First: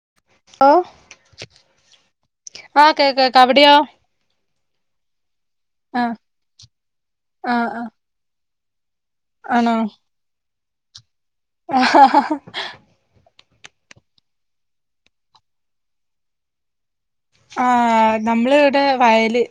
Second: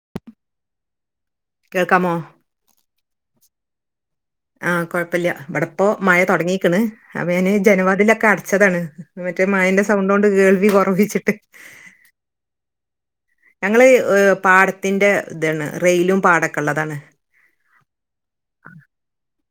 [unintelligible] കേൾക്കാമോ? ആഹ് കേൾക്കാം അവിടെയോ? ആഹ് കൊഴപ്പല്ല ഇവെടപ്പോ ആഹ് മഴ തുടങ്ങീക്ക്ണ്. അപ്പ ഞാന് ആഹ് ജന ആഹ് വാതിലൊക്കെ അടച്ചതാണ്. മറ്റെ ആണോ മഴയന്റെ സൗണ്ട് കൊണ്ട് കേൾവി കുറവിച്ചിട്ട്! [inaudible] ഞങ്ങള് പാടത്തിന്റെ ഇതെണ്. റെയിലും പാടൊക്കെ ഇള്ളതാണ്. ആഹ്. നമ്മള് ഇവിടെ വയല്.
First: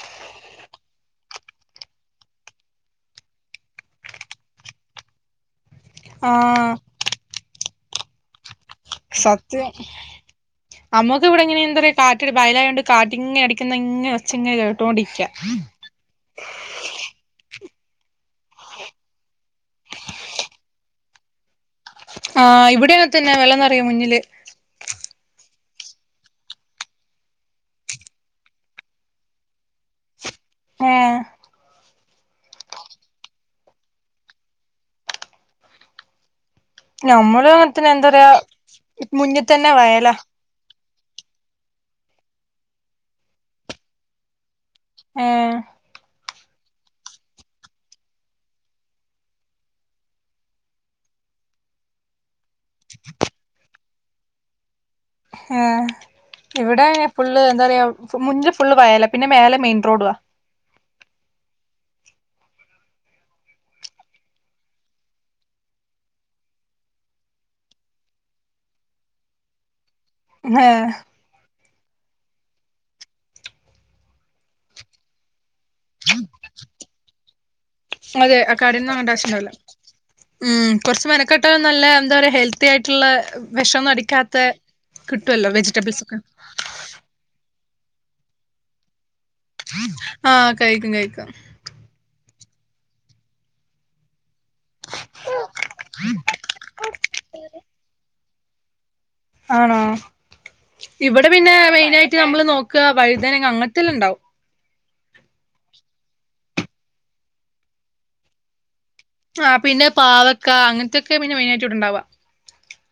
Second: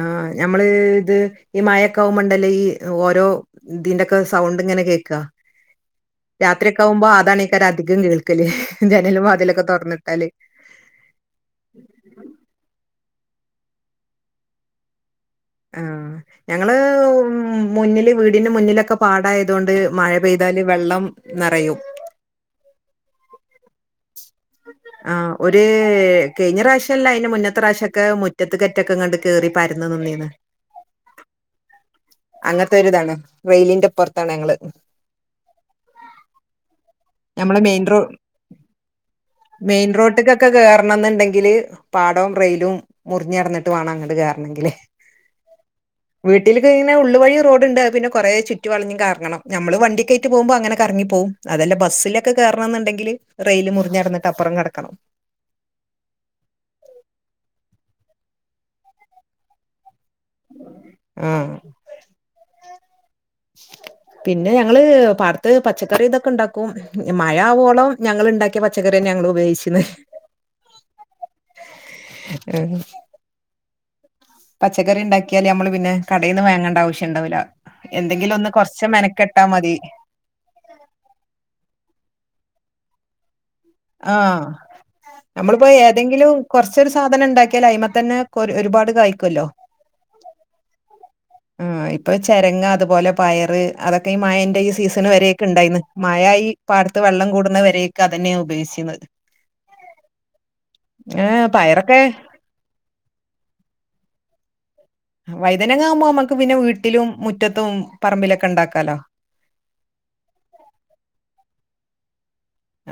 ആഹ്. ഞമ്മള് ഇത് ഈ മഴേക്കാവുമ്പോണ്ടല്ലൊ. ഈ ഓരോ ഇതിന്റെക്കെ സൗണ്ട് ഇങ്ങനെ കേക്ക. രാത്രി ആഹ് ഒക്കെ ആകുമ്പ അതാണേക്കാ രം അധികം കേൾക്കല്. ജനലും വാതിലൊക്കെ തൊറന്നിട്ടാല്. നമ്മക്ക് ഇവിടെ ഇങ്ങനെ എന്താ പറയാ കാറ്റ് ബയലായോണ്ട് കാറ്റിങ്ങനെ അടിക്കുന്ന ഇങ്ങ് ഒച്ച ഇങ്ങനെ കേട്ടോണ്ടിരിക്കാം. ആഹ്. ഞങ്ങള് ഉം. മുന്നില് വീടിന്റെ മുന്നിലൊക്കെ പാടായതൊണ്ട് മഴ പെയ്താല് വെള്ളം. നറയും. ആഹ് ഇവിടിം അങ്ങൻ തന്നെ വെള്ളം നെറയും മുന്നില്. ആഹ്. ഒരു കഴിഞ്ഞ പ്രാവശ്യല്ല അയ്ന്റെ മുന്നത്തെ പ്രാവശ്യം ഒക്കെ മുറ്റത്ത് ക റ്റൊക്കെ കണ്ട് കേറി പരന്ന് നിന്നീന്ന്. ഏഹ്. അങ്ങൻത്തെ ഒരിതാണ്. റെയിലിന്റെ ഇപ്പറ്ത്താണ് ഞങ്ങള്. ഞമ്മള് ഞമ്മളെ മെയിൻ അങ്ങൻതന്നെ റോ എന്താ പറയാ മുന്നിൽ തന്നെ വയലാ. ഒക്കെ കേറണം ഇന്ന്ണ്ടെങ്കില് പാടവും റെയിലും മുറിഞ്ഞ് കെടങ്ങിട്ട് വേണം അങ്ങട്ട് കേറണമെങ്കില്. ഏഹ്. വീട്ടിൽ കഴിയും. ഇങ്ങനെ ഉള്ളു വഴി റോഡ്ണ്ട്. അത് പിന്നെ കൊറെ ചുറ്റിവളഞ്ഞു കറങ്ങണം. നമ്മള് വണ്ടിക്കേയിട്ട് പോകുമ്പോ അങ്ങനെ കറങ്ങി പോകും. അതല്ല ബസ്സില്. കേറണന്നുണ്ടെങ്കില് റെയില് മുറിഞ്ഞു കടന്നിട്ട് അപ്പുറം കടക്കണം. ഏഹ്. ഇവിടെ ഫുള്ള് എന്ത പറയാ മുന്നില് ഫുള്ളു വയല. പിന്നെ മേലെ മെയിൻ റോഡ്വ. ആ പിന്നെ ഞങ്ങള് പാടത്ത് പച്ചക്കറി ഇതൊക്കെ ഇണ്ടാക്കും. മഴ ആവോളം ഞങ്ങള് ഇണ്ടാക്കിയ പച്ചക്കറി തന്ന്യെ ഞങ്ങള് ഉപയോഗിച്ചിന്നെ. ഏഹ്. ഉം. പച്ചക്കറി ഇണ്ടാക്ക്യാല് നമ്മള് പിന്നെ കടേന്ന് വാങ്ങേണ്ട ആവശ്യം ഇണ്ടാവുല. എന്തെങ്കിലും അതെ ഒന്ന് കൊറച്ച് കടേന്ന് വാങ്ങണ്ട മെനക്കെട്ടാ ആവശ്യണ്ടാവില്ല മതി. ഉം. കൊറ്ച്ച് മനക്കെട്ടാലും നല്ല എന്താ പറയാ ഹെൽത്തി ആയിട്ട്ള്ള വെഷൊന്നും അടിക്കാത്ത ആഹ് കിട്ട്വല്ലോ. വെജിറ്റബിൾസ് ഒക്കെ. കൊറ്ച്ചൊരു സാധനം ഇണ്ടാക്ക്യാലെ അയിമ തന്നെ ഒരുപാട് കായ്ക്കൊല്ലോ. ആഹ്. കായ്ക്കും കായ്ക്കും. ഉം. ഇപ്പൊ ചെരങ്ങ അതുപോലെ പയറ് അതൊക്കെ ഈ മയ ഈ സീസൺ വരെ ഒക്കെ ഉണ്ടായിന്ന്. മഴായി പാടത്ത് വെള്ളം കൂടുന്നവരേക്ക് അതന്നേണ് ഉപയോഗിച്ചീന്നത്. ആണൊ. ഇവിടെ ഏഹ് പിന്നെ പയറൊക്കെ മെയിനായിട്ട് നമ്മള് നോക്ക വഴുതന അങ്ങനത്തെല്ലാം ഉണ്ടാവും. വഴുതനങ്ങ ആകുമ്പം നമക്ക് പിന്നെ വീട്ടിലും മുറ്റത്തും പറമ്പിലൊക്കെ ഇണ്ടാക്കാലൊ. ആ പിന്നെ പാവക്ക അങ്ങൻത്തൊക്കെ പിന്നെ മെയിനായിട്ട് ഇണ്ടാവ.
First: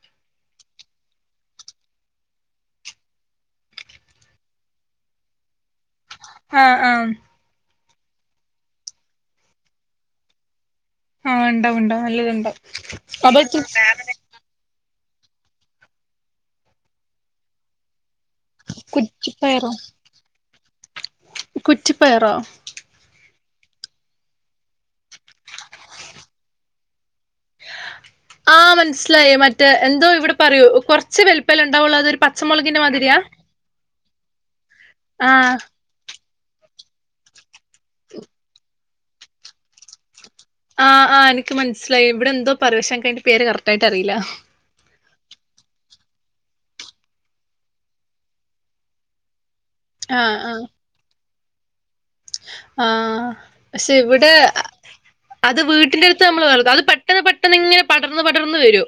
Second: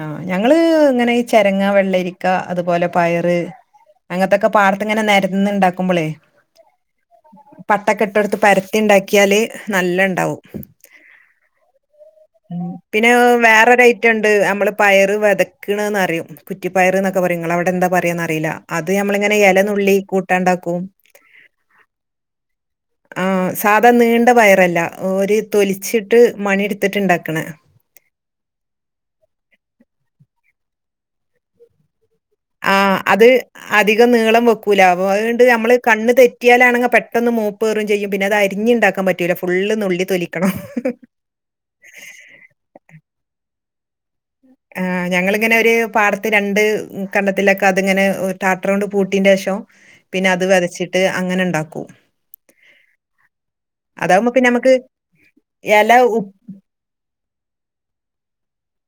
ആഹ്. ഞങ്ങള് ഇങ്ങനെ ഈ ചെരങ്ങ, വെള്ളരിക്ക അതുപോലെ പയറ്! അങ്ങൻത്തൊക്കെ പാടത്ത് ഇങ്ങനെ നെരന്ന് ഇണ്ടാക്കുമ്പളെ. ആഹ്. ആഹ്. പട്ടൊക്കെ ഇട്ടുകൊടുത്ത് പരത്തി ഇണ്ടാക്ക്യാല് നല്ല ഇണ്ടാവും. ആഹ് ഉണ്ടാ ഉണ്ടാ നല്ലതു ഉണ്ട [unintelligible] ട്ട് നമ്മള് പയറ് വതക്കണന്ന്റിയ കുറ്റി പയർ എന്നൊക്കെ പറയുംനിങ്ങളെ അവിടെന്താ പറയാ അ റില അത് നമ്മളിങ്ങനെ ഏല കുറ്റിപ്പയറോ നുള്ളി കൂട്ടാണ്ടാക്കും കുറ്റിപ്പയറോ ആ സാധാ നീണ്ട പയറല്ല ഒര് തൊലിച്ചിട്ട് മണിടുത്തിട്ട് ഇണ്ടാക്കണ ആഹ് മനസ്സിലായി മറ്റേ എന്തോ ഇവിടെ പറയൂ കുറച്ച് വലിപ്പ ഉണ്ടാവുള്ളൂ അതൊ ആഹ് അത് അധികം നീളം വെക്കൂല അപ്പ അതുകൊണ്ട് ആഹ് നമ്മള് കണ് തെറ്റിയാലാണെങ്കി പെട്ടന്ന് മൂപ്പ്റേറും ചെയും പിന്ന അത് അരിഞ്ഞഞ്ണ്ടാക്കാൻ പറ്റൂല ഫുള് നുള്ളിത്തോലി ആഹ് ആഹ് എനിക്ക് മനസ്സിലായി ഇവിടെ എന്തോ പറയാ ശേ അയിന്റെ പേര് കറക്റ്റ് ആയിട്ട് അറിയില്ല ആഹ് ഞങ്ങിങ്ങനെ ഒരു പാടത്ത് രണ്ട് കണ്ണത്തിലൊക്കെ അതിങ്ങനെ ടാടർ കൊണ്ട് പൂട്ടീന്റെശേഷം പിന്നെ ആഹ് അത് വതച്ചിട്ട് അങ്ങനെ ഇണ്ടാക്കൂ ആ പക്ഷെ ഇവിടെ നമുക്ക് അത് എല വീട്ടിന്റെ ഉ അടുത്ത് നമ്മൾ വേറ അത് പ പെട്ടെന്ന് പെട്ടെന്ന് ഇങ്ങനെ പടർന്ന് പടർന്ന് വരു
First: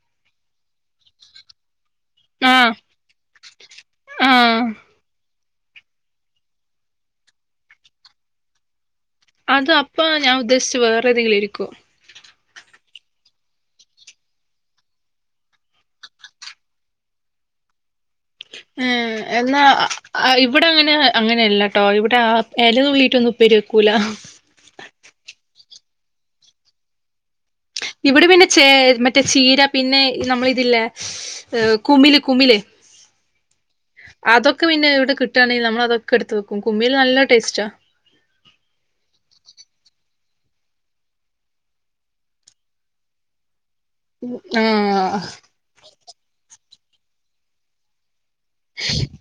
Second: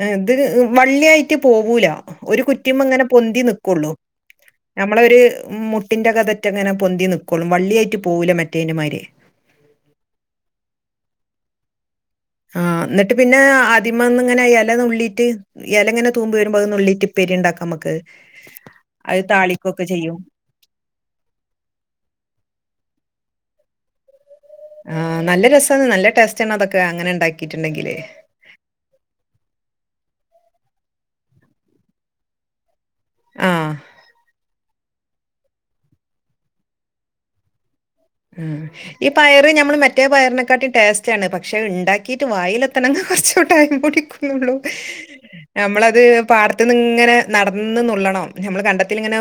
ഹേ ഇത് വള്ളിയായിട്ട് പോവൂല ഒരു ആഹ് കുറ്റിമ്മ ഇങ്ങനെ പൊന്തി നിക്കോള്ളൂ ആഹ് നമ്മളൊരു മുട്ടിൻ്റെ കതറ്റ അങ്ങനെ പൊന്തി നിൽക്കോളും വള്ളിയായിട്ട് പോകില്ല മറ്റേൻ്റെമാരെ അത് അപ്പ ഞാൻ ഉദ്ദേശിച്ചത് വേറെ ഏതെങ്കിലും ഇരിക്കോ ആഹ് ന്നിട്ട് പിന്നെ ആദ്യമന്ന് ഇങ്ങനെ ഏല നുള്ളീട്ട് ഇലങ്ങനെ തൂമ്പ് വരുമ്പോ അഹ്‌ നുള്ളിറ്റിപ്പേരിണ്ടാക്കാം നമുക്ക് ഏഹ് അത് എന്നാ താളിക്കൊക്കെ ചെയ്യും. ഇവിടെ അങ്ങനെ അങ്ങനെയല്ലാട്ടോ ഇവിടെ ആ ഇല നുള്ളിട്ടൊന്നും ഉപ്പര് വെക്കൂല ആഹ് നല്ല രസണ് നല്ല ടേസ്റ്റ് ആണ് അതൊക്കെ അങ്ങനെ ഇണ്ടാക്കിയിട്ടുണ്ടെങ്കില് ഇവിടെ പിന്നെ ചേ മറ്റേ ചീര പിന്നെ നമ്മള ഇതില്ല കുമില് കുമില് ആഹ് അതൊക്കെ പിന്നെവിടെ കിട്ടുകണെങ്കിൽ നമ്മളതൊക്കെ എടുത്ത് വെക്കും കുമിൽ നല്ല ടേസ്റ്റാ അഹ്‌ ഹേ ഈ പയറ് നമ്മൾ മറ്റേ പയറിനെക്കാട്ടും ടേസ്റ്റ് ആണ് പക്ഷെ ഇണ്ടാക്കിട്ട് വായില എത്തണെങ്കിൽ കുറച്ചൂടടൈ കൂടി ക്കുന്നുള്ളൂ ആഹ് നമ്മളത് പാടത്തു നിന്ന് ഇങ്ങനെ നടന്നന്നുള്ളണം നമ്മൾ കണ്ടത്തിൽ ഇങ്ങനെ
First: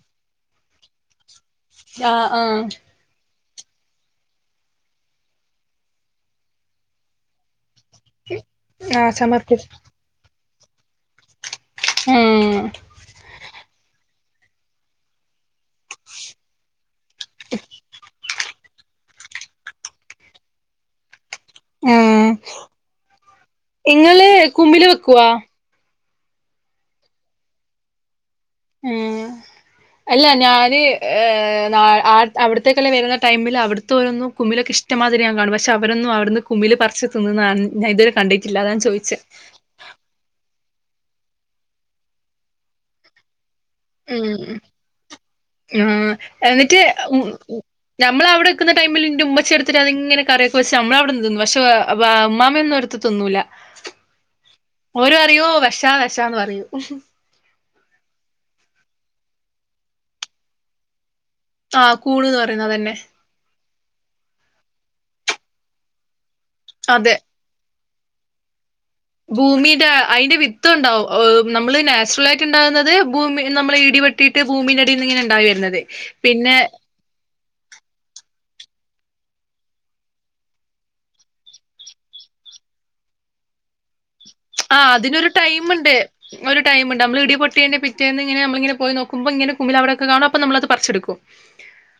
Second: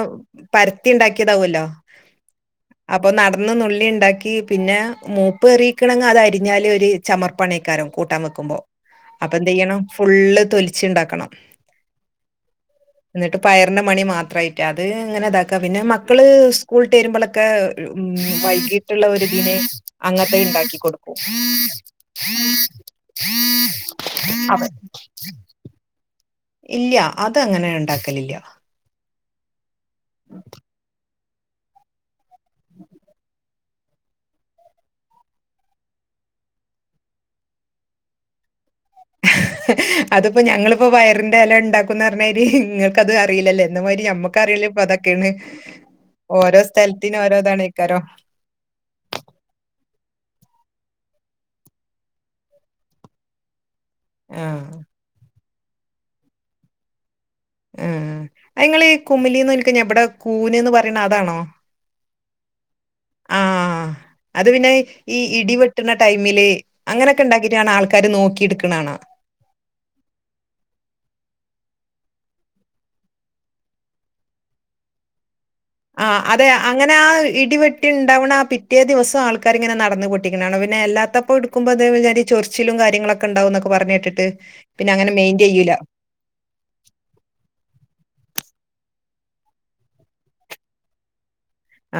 പരത്തി ഇണ്ടാക്കിയതാവൂല്ലോ ആഹ് ആഹ് അപ്പൊ നടന്ന് നു ള്ളി ഇണ്ടാക്കി പിന്നെ മൂപ്പ് എറിക്കണെങ്കിൽ അത് അരി ഞ്ഞാല് ഒര് ചമർപ്പണിയക്കാരം കൂട്ടാൻ വെക്കുമ്പോ ആഹ് അപ്പൊ എന്ത് സമർപ്പിച്ചു ചെയ്യണം ഫുള്ള് തൊലിച്ചി ഇണ്ടാക്കണം ഉം എന്നിട്ട് പയറിന്റെ മണി മാത്രയിട്ട അത് ഇങ്ങനെ ത ക്ക പിന്നെ മക്കള് സ്കൂളട്ടരുമ്പോളൊക്കെ ഉ വായി ട്ടുള്ള ഒരു ദിനെ അങ്ങനത്തെ ഇണ്ടാക്കി കൊടു ആഹ് ഇങ്ങള് അത് കുമ്പില് വെക്കുവാ ഇല്ല അത് അങ്ങനെ ഇണ്ടാക്കലില്ല ഉം അല്ല ഞാന്ന് [inaudible] [unintelligible] അവിടുക്കെ വരുന്ന ടൈമിൽ അവിടുത്തോരന്നും കുമിലൊക്കെ ഇഷ്ടമാതിരി ഞാ കാണും പക്ഷെ അവരൊന്നുംവിടുന്ന് കുമില് പറിച് നിന്ന്ണ് ഞാ ഇതുവരെ കണ്ടിട്ടില്ല അതാ ഞാൻ ചോയിച്ചേ അതിപ്പോ ഞങ്ങളിപ്പോ പയറിന്റെ ഏല ഇണ്ടാക്കുംന്ന് പറഞ്ഞല് നിങ്ങൾക്ക് അത് അറിയില്ലല്ലേ ന്ന മാരി ഉം ഞമ്മക്കറിയല് ഇപ്പൊ അതൊക്കെയാണ് ആഹ് ഓരോ സ്ഥലത്തിന ഓരോ ഇതാന്നെ ക്കാരോ ക്കുന്ന ടൈമിൽ ന്റെ ഉമ്മച്ചി എടുത്തിട്ട് അത് ഇങ്ങന കറിവെക്കും പക്ഷേ നമ്മള അവിടുന്ന് ന്നും പക്ഷ ഉമ്മമ ഒന്നുംടുത്ത് തിന്നൂല്ല ആഹ് ഓല് പറയൂ വെഷാ വെഷാന്ന് പറയൂ ആഹ് അത് നിങ്ങളീ കുമിലിന്ന്ക്കഞ്ഞ ഇവിടെ കൂന്ന്ന് പറയണ അതാണോ ആഹ് കൂണ്ന്ന് പറയുന്നതന്നെ ആഹ് അത് പിന്നെ ഈ ഇടി വെട്ടണ ടൈമില് അതെ അങ്ങനെയൊക്കെ ഉണ്ടാക്കിട്ടാണ് ആൾ ക്കാര് നോക്കിട്ക്ക്ണെ കാണാ ഭൂമിന്റെ അതിന്റെ വിത്ത് ഉണ്ടാവും നമ്മള് നാച്ചുറൽ ആയിട്ട് ഉണ്ടാവുന്നത് ഭൂമി നമ്മളെ ഇടിവെ ട്ടിട്ട് ഭൂമന്റെ അടിന്ന് ഇങ്ങനെ ഇണ്ടായി വരുന്നത് ആഹ് അതെ പിന്നെ അങ്ങൻ പിന്നെ ആഹ് ഇടിവെട്ടി ഉണ്ടാവണ ആഹ് പിറ്റേ ദിവസം ആൾക്കാര് ഇങ്ങനെ നടന്നു പൊട്ടിക്കണ കാണാം പിന്നെ അല്ലാത്തപ്പോ ക്കുമ്പ അത് ചൊറിച്ചിലും കാര്യങ്ങളൊക്കെണ്ടാവും ന്നക്കെ പറഞ്ഞേ കേട്ടിട്ട് ആഹ് പിന്നെ അങ്ങനെ അതിനൊരു മെയിൻ ചെയ്യൂല ടൈമ്ണ്ട് ഒരു ടൈം ഉണ്ട് നമ്മള് ഇടിപൊട്ടേന്റെ പിറ്റേന്ന് ഇങ്ങനെമ്മള് ഇങ്ങനെ പോയി നോക്കുമ്പോങ്ങനെ കുമിൽ അവിടെക്കെ കാണും അപ്പ നമ്മളത് പറിച്ച്ട്ക്കും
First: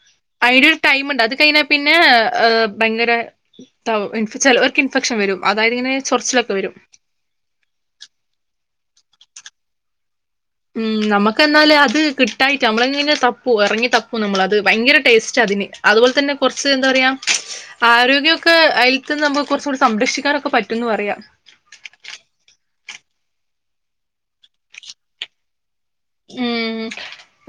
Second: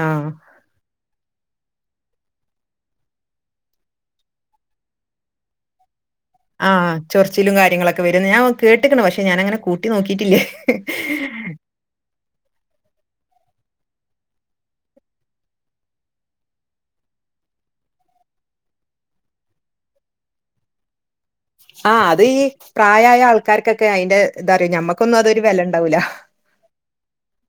ആഹ് അയിനൊരു ടൈമുണ്ട് അത് കഴിഞ്ഞാ പിന്നെ ങ് ഭയങ്കര ചെലോർക്ക് ഇൻഫെക്ഷൻ വരും അതായത് ഇങ്ങനെ ചൊറച്ചിലൊ ആഹ് ചൊറിച്ചിലും കാര്യങ്ങളൊക്കെ വരുന്ന് ഞാൻ കേട്ട്ക്ക്ണു പക്ഷെ ഞാനങ്ങനെ കൂട്ടി നോക്കിയിട്ടില്ലേ ഉം നമുക്കകന്നാല് അത് കി തായിട്ട് നമ്മളങ്ങനെ തപ്പും ഇറങ്ങി തപ്പും നമ്മൾ അത് ഭയങ്കര ടേസ്റ്റ അതിന് അതുപോലെ തന്നെ കൊറച്ച് എന്താ പറയാ ആരോഗ്യക്കെ അതിൽത്ത് നമുക്ക് കുറച്ച് കൂടി സംരക്ഷിക്കാനൊക്കെ പറ്റുംന്ന് പറയാം ആഹ് അത് ഈ പ്രായ ആയ ആൾക്കാർക്കൊക്കെ അയിന്റെ ഇതറിയു ഞമ്മക്കൊന്നും അതൊരു വിലണ്ടാവൂല ഉം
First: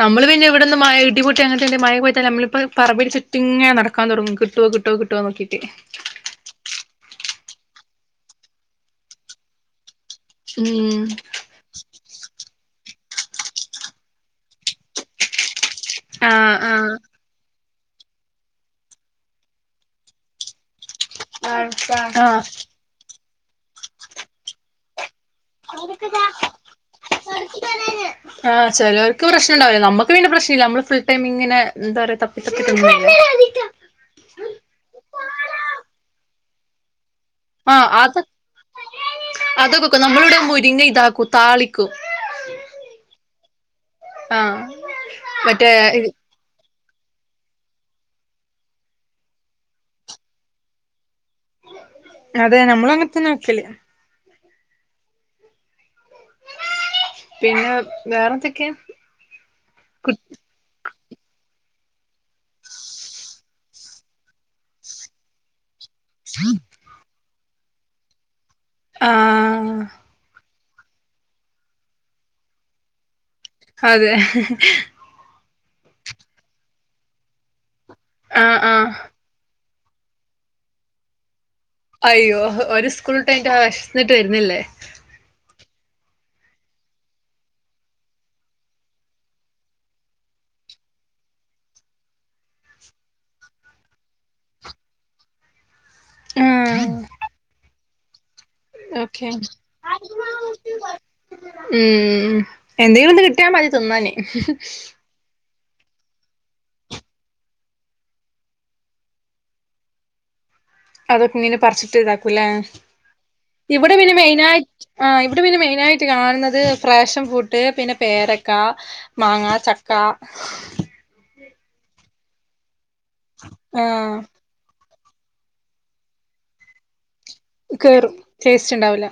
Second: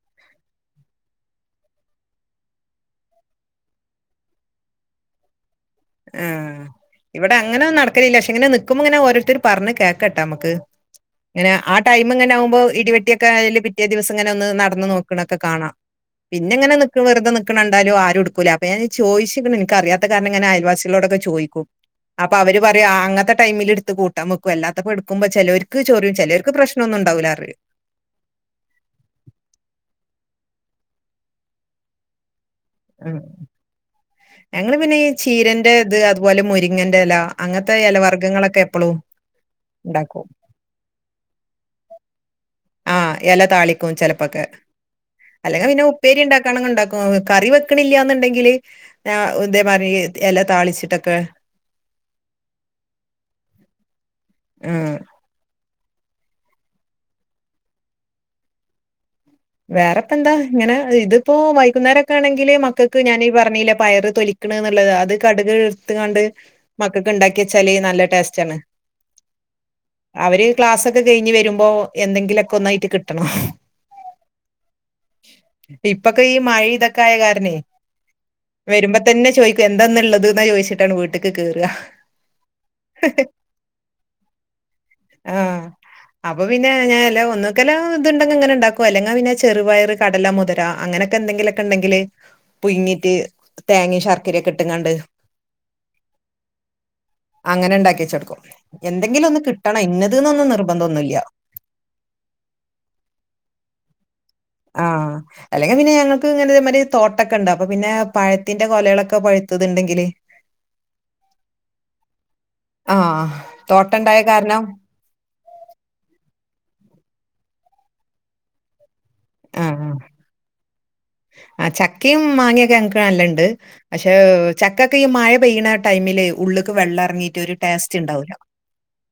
നമ്മള് പിന്നെ ഇവിടുന്ന് മഴ ഇടിപൊട്ടി അങ്ങനത്തെ മഴ പോത്താ നമ്മളിങ്ങനെ പറമ്പിന് ചുറ്റ്ങ്ങനെ നടക്കാൻ തുടങ്ങും കിട്ടോ കിട്ടോ കി ട്ടോ നോക്കിട്ട് ആ ഇവിടെ അങ്ങനൊന്നും നടക്കലില്ല പക്ഷെ ഇങ്ങനെ നിൽക്കുമ്പോ ഇങ്ങനെ ഓരോരുത്തര് പറഞ് കേ കേട്ട മ്മക്ക് ഉം അങ്ങനെ ആ ടൈമ് ഇങ്ങനെ ആകുമ്പോ ഇടിവെട്ടിയൊക്കെ അതില് പിറ്റേ ദിവസം അങ്ങനെ ഒന്ന് നടന്ന് നോക്കണൊക്കെ കാണാ ആഹ് പിന്നെങ്ങനെ നി ആഹ് വെറുതെ നി ണ കണ്ടാലും ആരും എടുക്കൂല അപ്പൊ ഞാന് ചോദിച്ചിക്ക്ണ് എനിക്കറിയാത്ത കാരണംങ്ങനെ അയൽവാസികളോടൊക്കെ ചോയിക്കും അപ്പ ആഹ് അവര് പറ അങ്ങൻത്തെ ടൈമില് എടുത്ത് കൂട്ടാൻ വെക്കും അല്ലാത്തപ്പോ എടുക്ക്പോ ചിലർക്ക് ചൊറിയും ചിലവർക്ക് പ്രശ്നംന്നും ഉണ്ടാവില്ല പറയും ആഹ് ചിലവർക്ക് പ്രശ്നം ഉണ്ടാവില്ല നമുക്ക് പിന്നെ പ്രശ്നം ഇല്ല നമ്മൾ ഫുൾ ടൈംങ്ങന എന്താ പറയാ തപ്പി തപ്പി തിന്നും ഉം ഞങ്ങള് പിന്നെ ഈ ചീരേന്റെ ഇത് അതുപോലെ മുരിങ്ങന്റെല ആഹ് അത് അതൊക്കെ നമ്മള് ഉണ്ടാക്കും ഇവിടെ മുരിങ്ങ ഇതാക്കും താളി ക്കും ആഹ് എല താളിക്കും ചെലപ്പോക്കെ അല്ലെങ്കി മറ്റേ പിന്നെ ഉപ്പേരി ഇണ്ട ക്കണ ഇണ്ടാക്കും കറി വെക്കണില്ലാന്നുണ്ടെങ്കില് ഞാ ഇതേ മാതിരി എല താളിച്ചിട്ടൊക്കെ അതെ നമ്മളങ്ങനത്തന്ന വെക്കല് ആഹ് പിന്നെ വേറെ എന്തൊക്കെ? വേറെപ്പെന്താ ഇങ്ങനെ ഇതിപ്പോ വൈകുന്നേരൊക്കെ ആണെങ്കില് മക്കൾക്ക് ഞാൻ ഈ പറഞ്ഞില്ലെ പയറ് തൊലിക്കണെന്നുള്ളത് അത് കട്ക് ത്ത്ങ്ങാണ്ട് മക്കക്ക് ഇണ്ടാക്കിച്ചാല് നല്ല ടേസ്റ്റണ് ആഹ് അവര് ക്ലാസ്സൊക്കെ കഴിഞ്ഞ് വരുമ്പോ എന്തെങ്കിലൊക്കെ ഒന്നായിട്ട് കിട്ടണം അതെ ഇപ്പക്കെ ഈ മഴി ഇതൊക്കെ ആയ കാരണേ ആഹ് ആഹ് വരുമ്പം തന്നെ ചോയ് എന്താന്ന്ള്ളത് എന്ന് ചോദിച്ചിട്ടാണ് വീട്ടിക്ക് കേറുക അയ്യോ ഓരു സ്കൂള്ട്ട് കഴിഞ്ഞിട്ട് വിശന്നിട്ട് വരുന്നല്ലേ ആഹ് അപ്പൊ പിന്നെ ഞാനല്ല ഒന്നക്കല്ല് ഇതുണ്ടങ്കി ഇങ്ങനെ ഉണ്ടാക്കും അല്ലെങ്കി അങ്ങന പിന്നെ ചെറുപയറ്, കടല, മുതിര അങ്ങനെയൊക്കെ എന്തെക്കിലൊക്കെ ഉണ്ടെങ്കില് പുഴുങ്ങിട്ട് തേങ്ങയും ശർക്കരയൊക്കെ ഇട്ടുങ്ങാണ്ട് ആഹ് അങ്ങനെ ഉണ്ടാക്കി വച്ചെടുക്കും എന്തെങ്കിലും ഓക്കെ ഒന്ന് കിട്ടണം ഇന്നത് ന്നൊന്നും നിർബന്ധം ഒന്നും ഇല്ല ഉം എന്തെങ്കിലും ഒന്ന് കിട്ടിയാ മതി തിന്നാന് ആഹ് അല്ലെങ്കിൽ പിന്നെ ഞങ്ങൾക്ക് ഇങ്ങനെ മറ്റെ തോട്ടൊക്കെ ഉണ്ട് അപ്പൊ പിന്നെ പഴത്തിന്റെ കൊലകളൊക്കെ പഴുത്തത് ഉണ്ടെങ്കില് അതൊക്കെ ഇങ്ങനെ പറിച്ചിട്ട് ഇതാക്കും അല്ലേ ആഹ് ഇവിടെ പിന്നെ തോട്ടണ്ടായ കാരണം മെയിനായിട്ട് ആഹ് ഇവിടെ പിന്നെ മെയിൻ ആയിട്ട് കാണുന്നത് ഫാഷൻ ഫ്രൂട്ട് പിന്നെ പേരക്ക മാങ്ങ, ആഹ് ചക്ക ആ ചക്കയും മാങ്ങയൊക്കെ ഞങ്ങക്ക് നല്ലണ്ട് ആ പക്ഷേ ചക്കൊക്കെ ഈ മഴ പെയ്യുന്ന ടൈമില് ഉള്ളിക്ക് വെള്ളം ഇറങ്ങിയിട്ട് ഒരു ടേസ്റ്റ് കേറും ഉണ്ടാവൂല ടേസ്റ്റ് ഉണ്ടാവില്ല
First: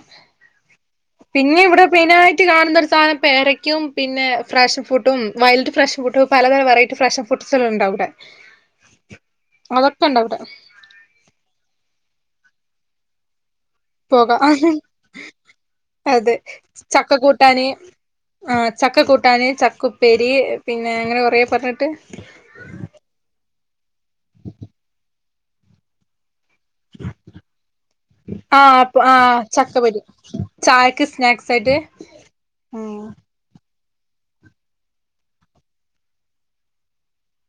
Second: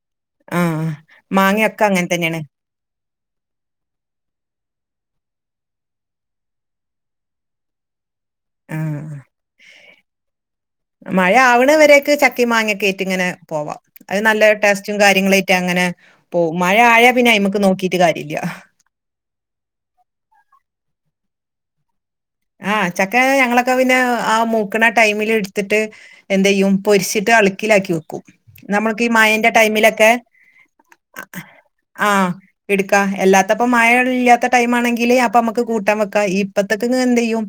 ആഹ് പിന്നെ ഇവിടെ മാങ്ങയൊക്കെ അങ്ങനെ തന്നെയാണ് മൈനായിട്ട് കാണുന്ന ഒരു സാധനം പേരെ ക്കും പിന്നെ ഫ്രെഷൻ ഫ്രൂട്ടും വൈലറ്റ് ക്കും ഫ്രെഷൻ ഫ്രൂട്ടും പലതരം വറൈറ്റി ഫ്രെഷൻ ഫ്രൂട്ട്സുകളും ഉണ്ടാവും ഇവിടെ ആഹ് അതൊക്കെ ഉണ്ട് ഇവിടെ മഴ ആവുന്നവരേക്ക് ചക്കി മാങ്ങൊകേറ്റ് ഇങ്ങനെ പോവാം അത് പോകാം നല്ല ടേസ്റ്റും കാര്യങ്ങളായിട്ട് അങ്ങനെ അതെ പോവും മഴ ആയാ പിന്നെ അയിമക്ക് നോക്കീട്ട് കാര്യല്ല ചക്കക്കൂട്ടാന് ചക്കുപ്പേരി പിന്നെ അങ്ങനെ കുറേ പറഞ്ഞിട്ട് ആഹ് ചക്ക ഞങ്ങളൊക്കെ പിന്നെ ആ മൂക്കണ ടൈമിൽ എടുത്തിട്ട് എന്തെയ്യും പൊരിച്ചിട്ട് അള്ക്കിലാക്കി വെക്കും ആ നമ്മൾക്ക് ഈ ആ മഴന്റെ ചക്കപൊരി ടൈമിലൊക്കെ ചായക്ക് സ്നാക്സ് ആയിട്ട് ആഹ് ഉം എടുക്കാ എല്ലാത്തപ്പ മഴ ഇല്ലാത്ത ടൈം ആണെങ്കില് അപ്പൊ നമ്മുക്ക് കൂട്ടാൻ വക്കാം ഈ ഇപ്പത്ത് എന്ത് ചെയ്യും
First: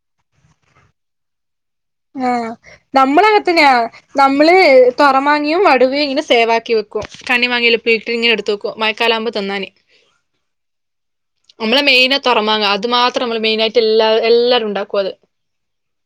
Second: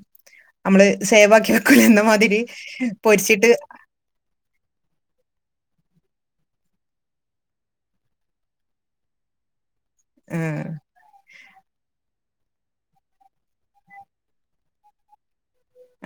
നമ്മള് സേവാക്കി വെക്കൂലെ എന്ന മാതിരി ആഹ് നമ്മളും പൊരിച്ചിട്ട് അങ്ങനെതന്നേയാണ് നമ്മള് തുറമാങ്ങയും വടുവയും ഇങ്ങനെ സേവാക്കി വെക്കും കണി മാങ്ങ ഉപ്പിലിട്ട് ഇങ്ങനെ എടുത്ത് വെക്കും മഴക്കാലാവുമ്പോ തിന്നാന് ആഹ് നമ്മളള് മെയിന് തുറമാങ്ങ അത് മാത്രം നമ്മള് മെയിനായിട്ട് എല്ലാ എല്ലാരും ഉണ്ടാക്കും അത്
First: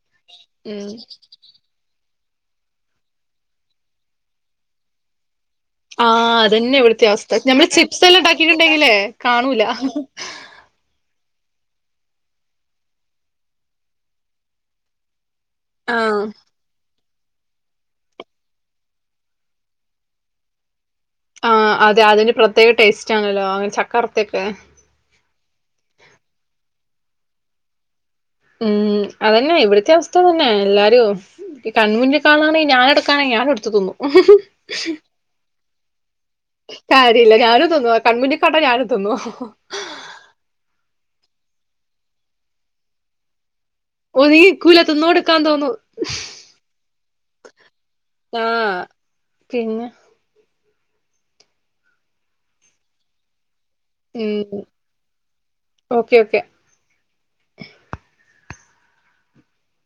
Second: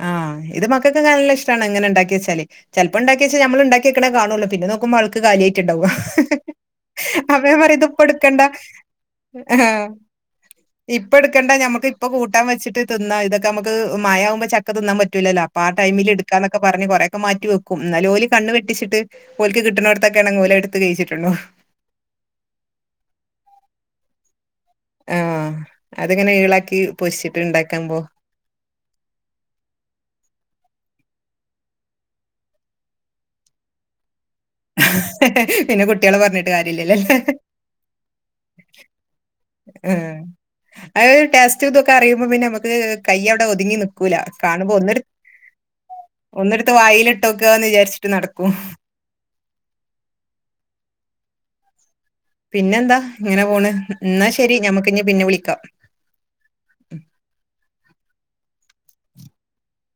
ആഹ് ഇത് ഉം മക്കക്കൊക്കെ നല്ല ഇഷ് ട്ടാണ് ഇങ്ങനെ ഉണ്ടാക്കി വെച്ചാലെ ചിലപ്പോ ഉണ്ടാക്കിച്ചാ നമ്മൾ ഉണ്ടാക്കിക്കണ കാണോള്ളൂ പിന്നെ നോക്കുമ്പോ അൾക്ക് കാലിയായിട്ടുണ്ടാവും ആഹ് അതന്നെ ഇവിടുത്തെ അവസ്ഥ അപ്പൊ ഞാൻ നമ്മള് പറയും ഇത് ഇപ്പൊ ചിപ്സ് എല്ലാം ഇടുക്കണ്ട ഉണ്ടാക്കിട്ടുണ്ടെങ്കിലേ കാണൂല ആഹ് [inaudible] ഇപ്പൊ എടുക്കണ്ടാ നമുക്ക് ഇപ്പൊ കൂട്ടാ വെച്ചിട്ട് തിന്നാം ഇതൊക്കെ നമുക്ക് മഴ ആകുമ്പോൾ ചക്ക തിന്നാൻ പറ്റൂല്ലല്ലോ അപ്പാ ടൈമിൽ ആഹ് എടുക്കാന അങ്ങനൊക്കെ പറഞ്ഞ് കുറേ ഒക്കെ മാറ്റി വെക്കും ന്നാൽ ഓൽ കണ്ണ് വെട്ടിച്ചിട്ട് ഓൽക്ക് കിട്ട്നൊട്ത്തൊക്കെണെങ്കിൽ ഓൽ എടുത്ത് കഴിച്ചിട്ടുണ്ടാവും ആഹ് അതെ അതിന് പ്രത്യേക ടേസ്റ്റ് ആണല്ലോ അങ്ങനെ ചക്ക വറത്തെ ഒക്കെ ആഹ് അതിങ്ങനെ ഇളക്കി പൊരിച്ചിട്ടുണ്ടാക്കുമ്പോ ഉം അതന്നെ ഇവിടത്തെ അവസ്ഥ അതന്നെ എല്ലാരും ഈ കൺമുന്നിൽ കാണാണെങ്കിൽ ഞാന് എടുക്കാണങ്കിൽ ഞാൻ എടുത്ത് തിന്നും പിന്നെ കുട്ടികളെ പറഞ്ഞിട്ട് കാര്യല്ലല്ലോ കാര്യല്ല ഞാനും തിന്നും കൺമുന്നി കണ്ട ഞാനും തിന്നും ഏ അത് ടേസ്റ്റ് ഇതൊക്കെ അറിയുമ്പം പിന്നെ നമ്മക്ക് കൈ അവ്ടെ ഒതുങ്ങി നി ക്കൂല കാണുമ്പോ ഒതുങ്ങിക്കൂല ഒന്ന് ഇട് തിന്നോടുക്കാൻ തോന്നും ഒന്ന് ഇട്ത്ത് വായിലിട്ടോക്കാന്ന് വിചാര്ച്ചിട്ട് നടക്കും ആഹ് പിന്നെ പിന്നെ എന്താ ഇങ്ങനെ പോണ് ന്നാ ശരി ഉം ഞമ്മക്കിഞ്ഞി പിന്നെ വിളിക്കാം ഓക്കെ ഓക്കെ